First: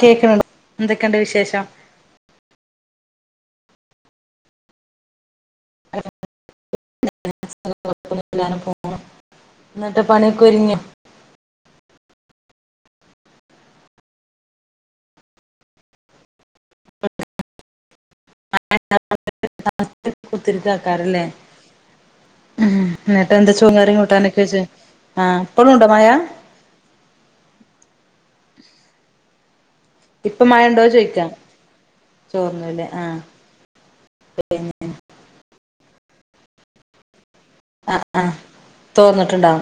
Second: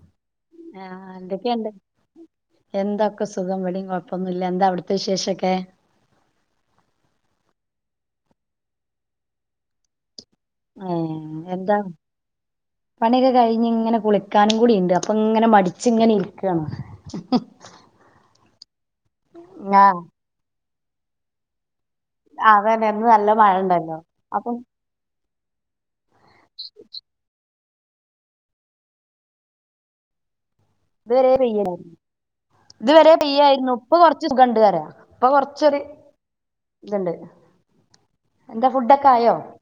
കേക്കണ്ണ്ട് ആഹ് എന്തൊക്കെണ്ട് വിശേഷം ഒക്ക സുഖം വ്ടെ കൊഴ്പ്പൊന്നുല്ല എന്താ അവിട്ത്തെ വിശേഷക്കെ [unintelligible] ന്നിട്ട് ആഹ് എന്താ പണിയക്കെ കഴിഞ് ഇങ്ങനെ കുളിക്കാനും കൂടിണ്ട് അപ്പൊങ്ങനെ മടിച്ചിങ്ങനെ ഇരിക്കാണ് [unintelligible] കുത്തിരിക്കക്കാരല്ലേ ആഹ് അഹ് അതന്നെ അഹ് ഇന്ന് നല്ല എന്നിട്ട് മഴ എന്താ ചോകറീ ഉണ്ടല്ലോ കൂട്ടാനൊക്കെ അപ്പം വെച്ച ആഹ് ഇപ്പോഴുംണ്ടോ മയ ഇപ്പൊ മഴ ഉണ്ടോ ചോദിക്കാം ഇതുവരെ പെയ്യലാണ് ചോർന്നുല്ലേ ഇത് ആ വരെ പെയ്യായിരുന്നു ഇപ്പൊ കൊറച്ച്സുഗണ്ട് പിന്നെ പറയാ ഇപ്പൊ കൊറച്ചൊരു ഇത്ണ്ട് ആ ആ തോർന്നിട്ട്ണ്ടാവും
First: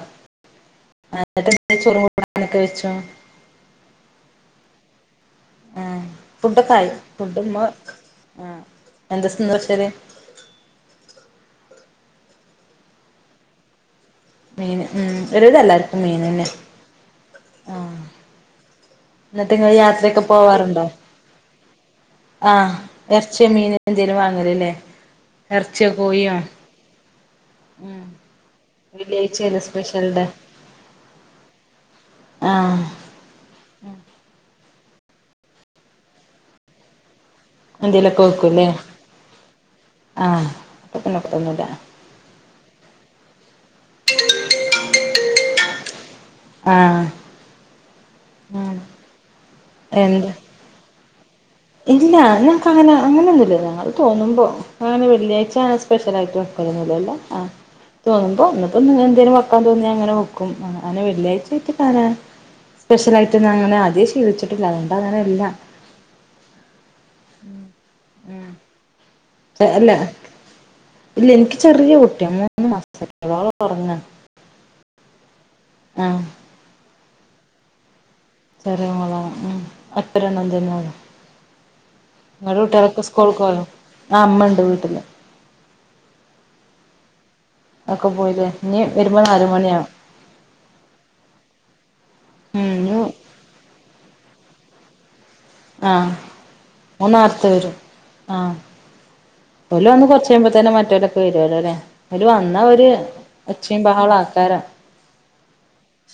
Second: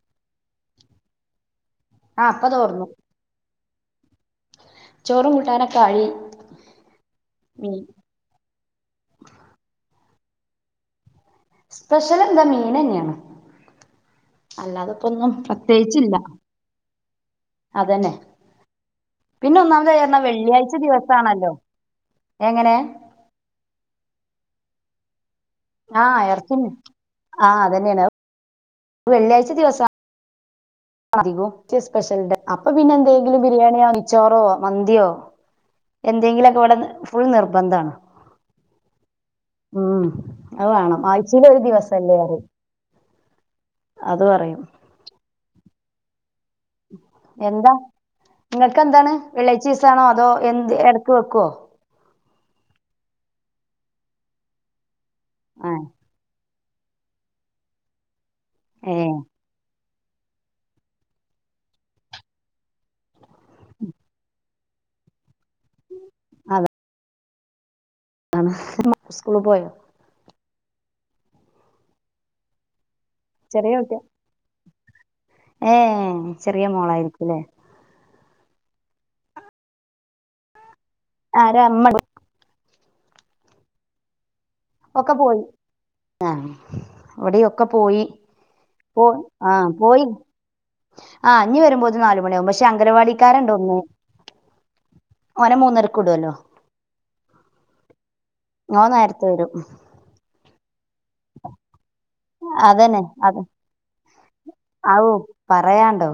എന്നിട്ടെന്തെ ചോറും ആഹ് ഇപ്പൊ കുട്ടനൊക്കെ തോർന്നു വെച്ചോ ചോറും കൂട്ടാനൊക്കെ ആ ആയി ഫുഡൊക്കെ ആയി ഫുഡ്‌മ്മ മീൻ ആ എന്തസഭവച്ചാൽ സ്പെഷ്യൽ എന്ത മീനേന്യണ് മീന് ഉം അല്ലാതപ്പൊന്നും ഒരുവിധം എല്ലാർക്കും പ്രത്യേകിച്ചില്ല മീൻ തന്നെ ആ അതന്നെ എന്നിട്ട് പിന്നെ നിങ്ങള് ഒന്നാമദ്പറഞ്ഞ യാത്രയൊക്കെ വെള്ളിയാഴ്ച പോവാറുണ്ടോ ദിവസാണല്ലോ ആഹ് എങ്ങനെ എറച്ചിയോ മീനോ എന്തേലും വാങ്ങല്‌ല്ലേ ആ എറച്ചിണ് ആ ഉം അതന്നെയാണ് [inaudible] വെള്ളിയാഴ്ച വെള്ളിയാഴ്ചയല്ലേ ദിവസ സ്പെഷ്യൽ ഡേ അധികവും [inaudible] സ്പെഷ്യൽ [unintelligible] അപ്പൊ ആഹ് പിന്നെഎന്തെങ്കിലും ബിരിയാണിയോ നെയ്‌ച്ചോറോ മന്തിയോ എന്തെങ്കിലോക്കെ ഇവിടെന്ന് എന്തെലൊക്കെ വെക്കുംല്ലേ ഉം അത് അപ്പൊ വേണം പിന്നെ ആഴ്ചയില ഒരു കൊഴപ്പൊന്നുല്ല ദിവസല്ലേ പറിയും അത് പറയും ആഹ് എന്താ ഉം ഇങ്ങക്ക് എന്താണ് വെള്ളിയായിച്ചീസാണോ അതോ എന്ത് എടക്ക് വെക്കോ ഇല്ല ഞങ്ങക്ക് അങ്ങനെ അങ്ങനെന്നുല്ല ഞങ്ങൾ തോന്നുമ്പോ അങ്ങനെ വെള്ളിയാഴ്ചാണ് ആഹ് സ്പെഷ്യൽ ആയിട്ട് തോന്നുമ്പോ ന്ന്പ്പോനി ഏഹ് എന്തേലും വെക്കാൻ തോന്നിയ അങ്ങനെ വെക്കും അങ്ങനെ വെള്ളിയാഴ്ചയിട്ട് [unintelligible] സ്പെഷ്യൽ ആയിട്ട്ന്ന അങ്ങനെ ആദ്യേ ശീലിച്ചിട്ടില്ല അതൊണ്ട് അങ്ങനെ ഇല്ലാ അതെ [inaudible] സ്കൂള് പോയോ അല്ല ഇല്ല ഇനിക്ക് ചെറിയ കുട്ടിയ മൂന്ന് മസായിട്ടുള്ളു ഓളോറങ്ങ ഏ ചെറിയ മോളായിരിക്കുലെ ചെറിയാമോളാ ഉം [unintelligible] ആരാമ്മടോ സ്‌ക്കുൾക്കൊ ആമ്മ ഒക്കെ പോയി ആ ഇവിടെയോക്കെ പോയി ഒക്കെ പോയില്ലേ ഇനി പോ വരുമ്പോ നാല് ആ മണിയാവും പോയി ആ ഞ്ഞ് വരുമ്പോത്തിന് നാല് മണിയാകും പക്ഷെ ഉം ഇനി അംഗനവാടിക്കാരന്ണ്ടോന്ന് ആ വിടുമല്ലോ ഓൻന്നാർത്ത വരും ആ ഓൻ നേരത്തെ വരും ഓല് വന്ന് കൊറച്ച്കയ്യുമ്പോ തന്നെ മറ്റോരൊക്കെ വരുവല്ലോ ല്ലേ ഒരു വന്നാ ഒര് ഒച്ചയും ബഹളാ ഔ പറയാണ്ടോ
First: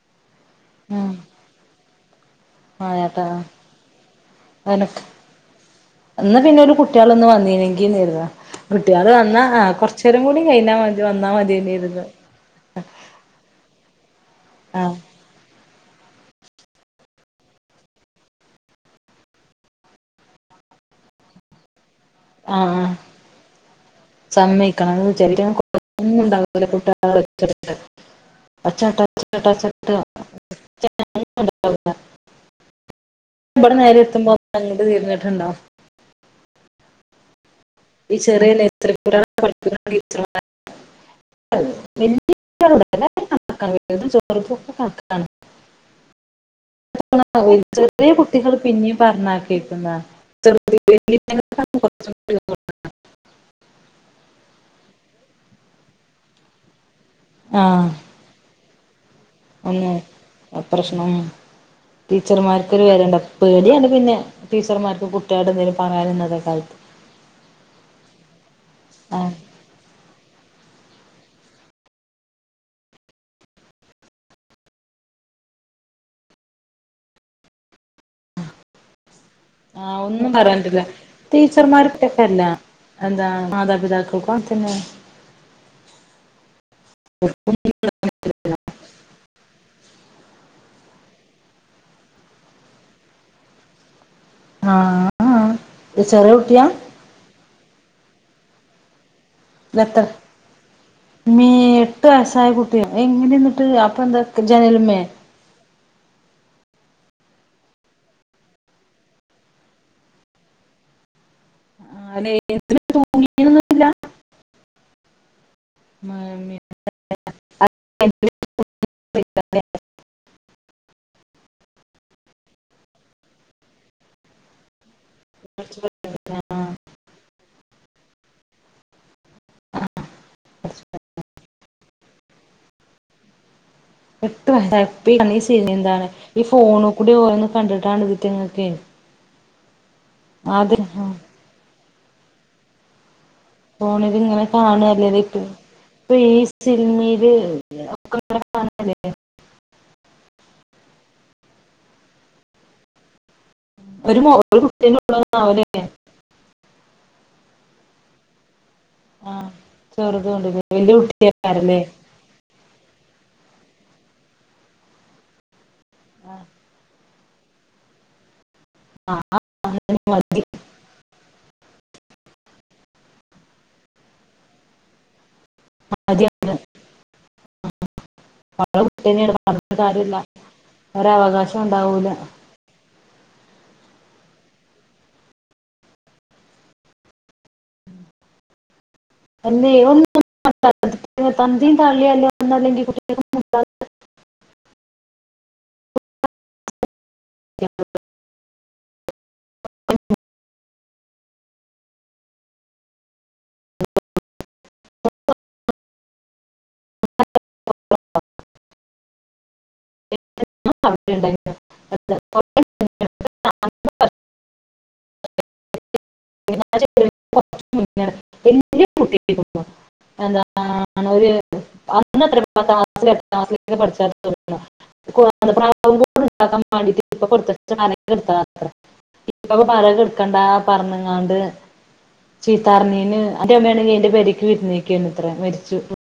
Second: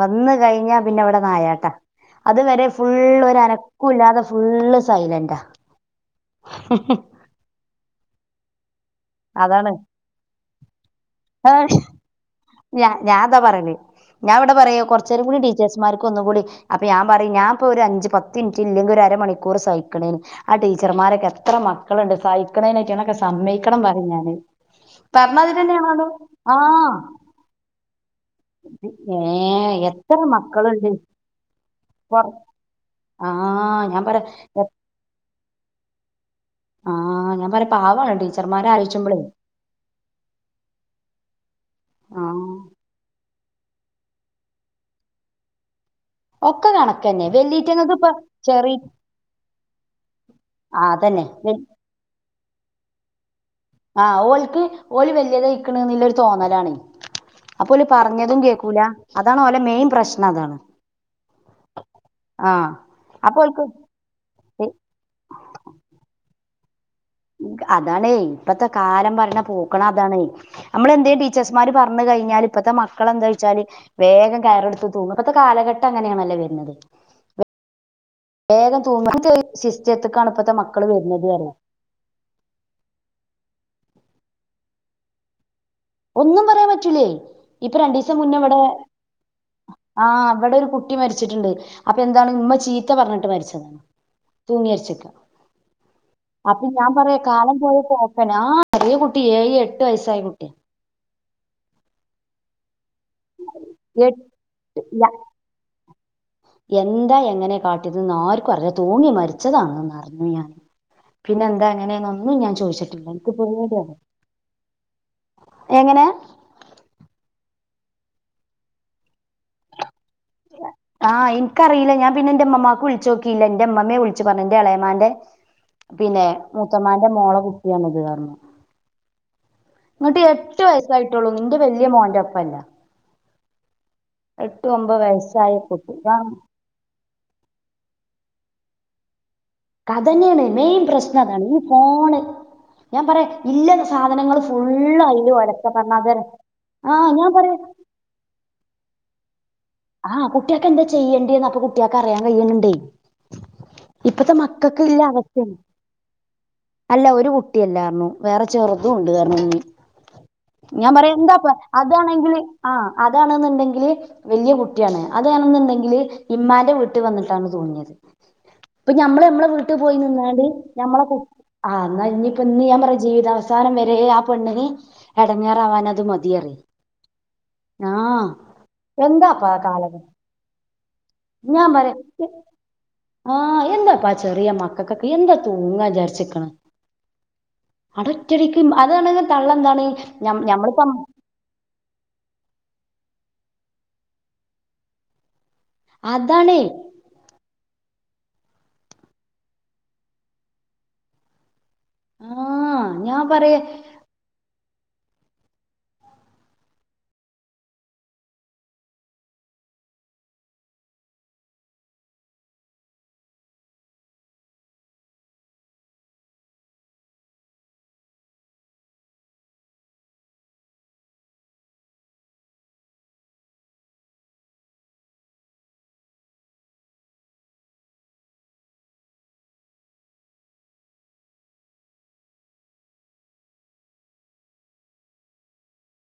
വന്ന് കഴിഞ്ഞാ പിന്നെ ഉം ഇവിടെനായാട്ടാ അതുവരെ ഫുള് വായാട്ടാ ഒരനക്കുല്ലാതെ ഫുള്ള് സൈലന്റാ എന്നാ പിന്നെ ഒരു കുട്ട്യാളോന്ന് വന്നീനെങ്കി നേര്ന്നു കുട്ട്യാൾ വന്നാ ആ അതാണ് കൊറചെരം കൂടി കഴിഞ്ഞമതി വന്നാ മതിയേന്നെരുന്നു ഞാ ഞാതാപറയല് ഞാഇവിടെ പറയേ ആഹ് കൊറച്ചെരംകൂടി ടീച്ചേഴ്സ്മാർക്ക് ഒന്നും കൂടി അപ്പഞാ ഞാൻ പറയും ഞാനിപ്പോ ഒരു അഞ്ച് പത്ത് മിനിറ്റ് ഇല്ലെങ്കിൽ ഒരരമണിക്കൂർ സഹിക്കണെന് ആ ടീച്ചർമാരൊക്കെ എത്ര മ ക്കളുണ്ട് സഹിക്കണയിന് ആഹ് അയിറ്റാളൊക്കെ സമ്മയിക്കണം പറയും ഞാന് സമ്മയിക്കണം എന്ന് വിചാരിക്കും ഒന്നും [inaudible] [inaudible] ഏ എത്ര മക്കളുണ്ട് ഇപ്പൊ ആ ഇവിടെ ഞാൻ പറയാ നേരെത്തുമ്പോ അങ്ങട്ട് തിരിനിട്ട്ണ്ടാവും ആ ഞാൻ പറ ഈ ചെറിയ [unintelligible] [unintelligible] ആ ചെറുതൊക്കെ വർക്കെ കണക്കാണ് ഒക്കെ കണക്കന്നെ വല്യറ്റങ്ങൾക്ക് ഇപ്പ ചെറിയ കുട്ടികൾ ചെറി പിന്നെയും പറഞ്ഞാ കേക്കുന്നേ ആ അതന്നെ വെ- [unintelligible] ആ ഓൽക്ക് ഓല് വല്യതായ്ക്ക്ണ് ന്നുള്ളൊരു തോന്നലാണ് അപ്പോല് പറഞ്ഞതും കേക്കൂല അതാണ് ഓലെ മെയിൻ എന്നെ പ്രശ്നം അതാണ് അട്ത്തർശ്നം ആ ടീച്ചർമാർക്കൊരു വെലണ്ടപ്പം അപ്പൊ ഓൽക്ക് പേടിയാണ്ട് പിന്നെ എ- ടീച്ചർമാർക്ക് കുട്ടിയാളതിൻ പറയാതന്ന അതാാണ് ഇപ്പത്തെ കാലം ആഹ് പറയ്ണ പൂക്കളം അതാണ് മ്മൾ ന്തേം ടീച്ചേഴ്സ്മാര് പറഞ്ഞ് കഴിഞ്ഞാൽ ഇപ്പത്തെ മക്കളെന്താ യ്ച്ചാല് വേഗം കയറെടുത്ത് തൂങ്ങും ഇപ്പത്തെ കാലഘ ഘട്ടങ്ങനെയാണല്ലെ വര്ണത് വേഗം തൂങ്ങും [unintelligible] ആഹ് ഒന്നും പറയാൻറ്റില്ല ടീച്ചർമാർകെക്കെ അല്ലാ ന്താ മതാപിതാക്കൾക്കുങ്‌ത്തന്നെ ഒന്നും പറയാൻ പറ്റൂലെ ഇപ്പൊ രണ്ടീസം മുന്നേ ഇവ്ടെ ആഹ് ഇവടെ ഒരു കുട്ടി മരിച്ചിട്ട്ണ്ട് അപ്പൊ എന്താണ് ഉമ്മ ചീത്ത പറഞ്ഞട്ട് മരിച്ചതാ തൂങ്ങിര്ച്ചക്ക ആഹ് ആഹ് ചെറിയ അപ്പൊ കുട്ടിയാ ഞാൻ പറയാ കാലം പോയ പോക്കേ ആഹ് ഈ കുട്ടി ഏഴ് എട്ട് വയസ്സായ കുട്ടിയ മീ എട്ടു വയസ്സായ കുട്ടിയോ എങ്ങനെ എന്നിട്ട് അപ്പൊ എട്ട് എന്താ ജനലിമ്മേ ല്ല എന്താ എങ്ങനെ കാട്ടിയതയെന്ന് ആർക്കും അഅറിഞ്ഞൂട തൂങ്ങി മരിച്ചതാണന്ന് അറിഞ്ഞു ഞാൻ പിന്നെ എന്താ അല്ലെ എങ്ങനെന്നൊന്നും ഞാൻ ചോദിച്ചിട്ടില്ല എനിക്ക് പേടിയാ എഴുതാനൊന്നുമില്ല എങ്ങനേ [unintelligible] ആഹ് എൻക്ക് അറീല ഞാൻ പിന്നെ എന്റെ ഇമ്മമാക്ക് വിള്ച്ച് നോക്കിയില്ല എന്റെ ഇമ്മമ്മേ വിള്ച്ച് പറഞ്ഞത് എന്റെ എളാമാന്റെ- പിന്നെ മുത്തമാന്റെ മോളെ കുട്ടിയാണ് ഇത്‌ പറഞ്ഞു ഇങ്ങട്ട് എട്ട് വയസ്സായിട്ടൊള്ളൂ ഇന്റെ വല്യ മോന്റെ ഒപ്പമല്ല എട്ട്യ വയസ്സായിഈ [unintelligible] വയസ്സായ സീരി കുട്ടി എന്താണ് ഈ ഫോൺ കൂടി ഓരോന്ന് കണ്ടിട്ടാണ് ഇതിറ്റി - ക്കെ [unintelligible] അത് തന്നെയാണ് മെയിൻ പ്രശ്നം അതാണ് ഈ ഫോണ് ഞാൻ പറയാ ഇല്ല ഫോണിൽ സാധനങ്ങൾ ഇങ്ങനെ ഫുള്ള് കാണുവല്ലേ തായി [unintelligible] അയില് ക്കും ഒലക്ക പറഞ്ഞ അതെ ഇപ്പം ഈ ആഹ് ഞാൻ സിനിമേല് പറയാ ഒക്കെ- കാണല്ലേ ആ കുട്ടികൾക്ക് എന്താ ചെയ്യണ്ടിയേന്ന് അപ്പൊ കുട്ടിയാൾക്കറിയാൻ കഴിണ്ണ്ണ്ടേ ഒരു മോ ഇപ്പത്തെ ഒരു മക്കൾക്ക് കുട്ടീനെ ഇല്യ ഉള്ളൂ അവസ്ഥയാണ് ആവൂലേ അല്ല ഒരു കുട്ടിയല്ലാ ർന്നു വേറെ ചെർതും [unintelligible] ആ ണ്ട്റഞ്ഞു ചെറുതുണ്ട് ഞാൻ വല്യ പറയാ എന്താപ്പ കുട്ടിയേക്കാരല്ലേ അതാണെങ്കിൽ ആഹ് അത് അതാണെന്ന് ഉണ്ടെങ്കില് വല്ലിയ കുട്ടിയാണ് അതാണെന്നുണ്ടെങ്കിൽ ഇമ്മാന്റെ വീട്ടി വന്നിക്കാ ട്ടാണ് തോന്നിയത് ഇപ്പ ആ ഞമ്മള് ഞമ്മളെ വീട്ടില് പോയി മതി നിന്നാണ്ട് നമ്മളെ കു- ആഹ് എന്നാ ഇഞിയിപ്പൊ ഇന്ന് ഞാൻ പറയാ ജീവിതവസാനം വരെ ആ പെണ്ണിന് എട- എടങ്ങേറവാൻത് ഞങ്ങളെ മതിയാരി ആഹ് കുട്ടീനെയാണ് എന്താപ്പാ ആഹ് ക- കാ പറഞ്ഞിട്ട് [unintelligible] ല കാര്യമില്ല ഒരവകാശം ഞാൻ ഉണ്ടാവൂല പറയാ ആ എന്തുവാ ഇപ്പൊ ചെറിയ മക്കൾക്കൊക്കെ എന്താ തൂങ്ങാൻ വിചാരിച്ചേക്കണ് അത് ഒറ്റയടിക്ക് മ - അല്ലെ ഓൻ തന്തയും തള്ളയുയല്ലേ ഒന്നല്ലെങ്കിൽ കുട്ടി- [inaudible] അതാണെ [inaudible] ആ ഞാൻ പറയാ [inaudible] [inaudible] [inaudible] [unintelligible] [inaudible] [inaudible] ന്നാണ്ട് ചീത്തർഞ്ഞെന് [unintelligible] ത്രെ മരിച്ചു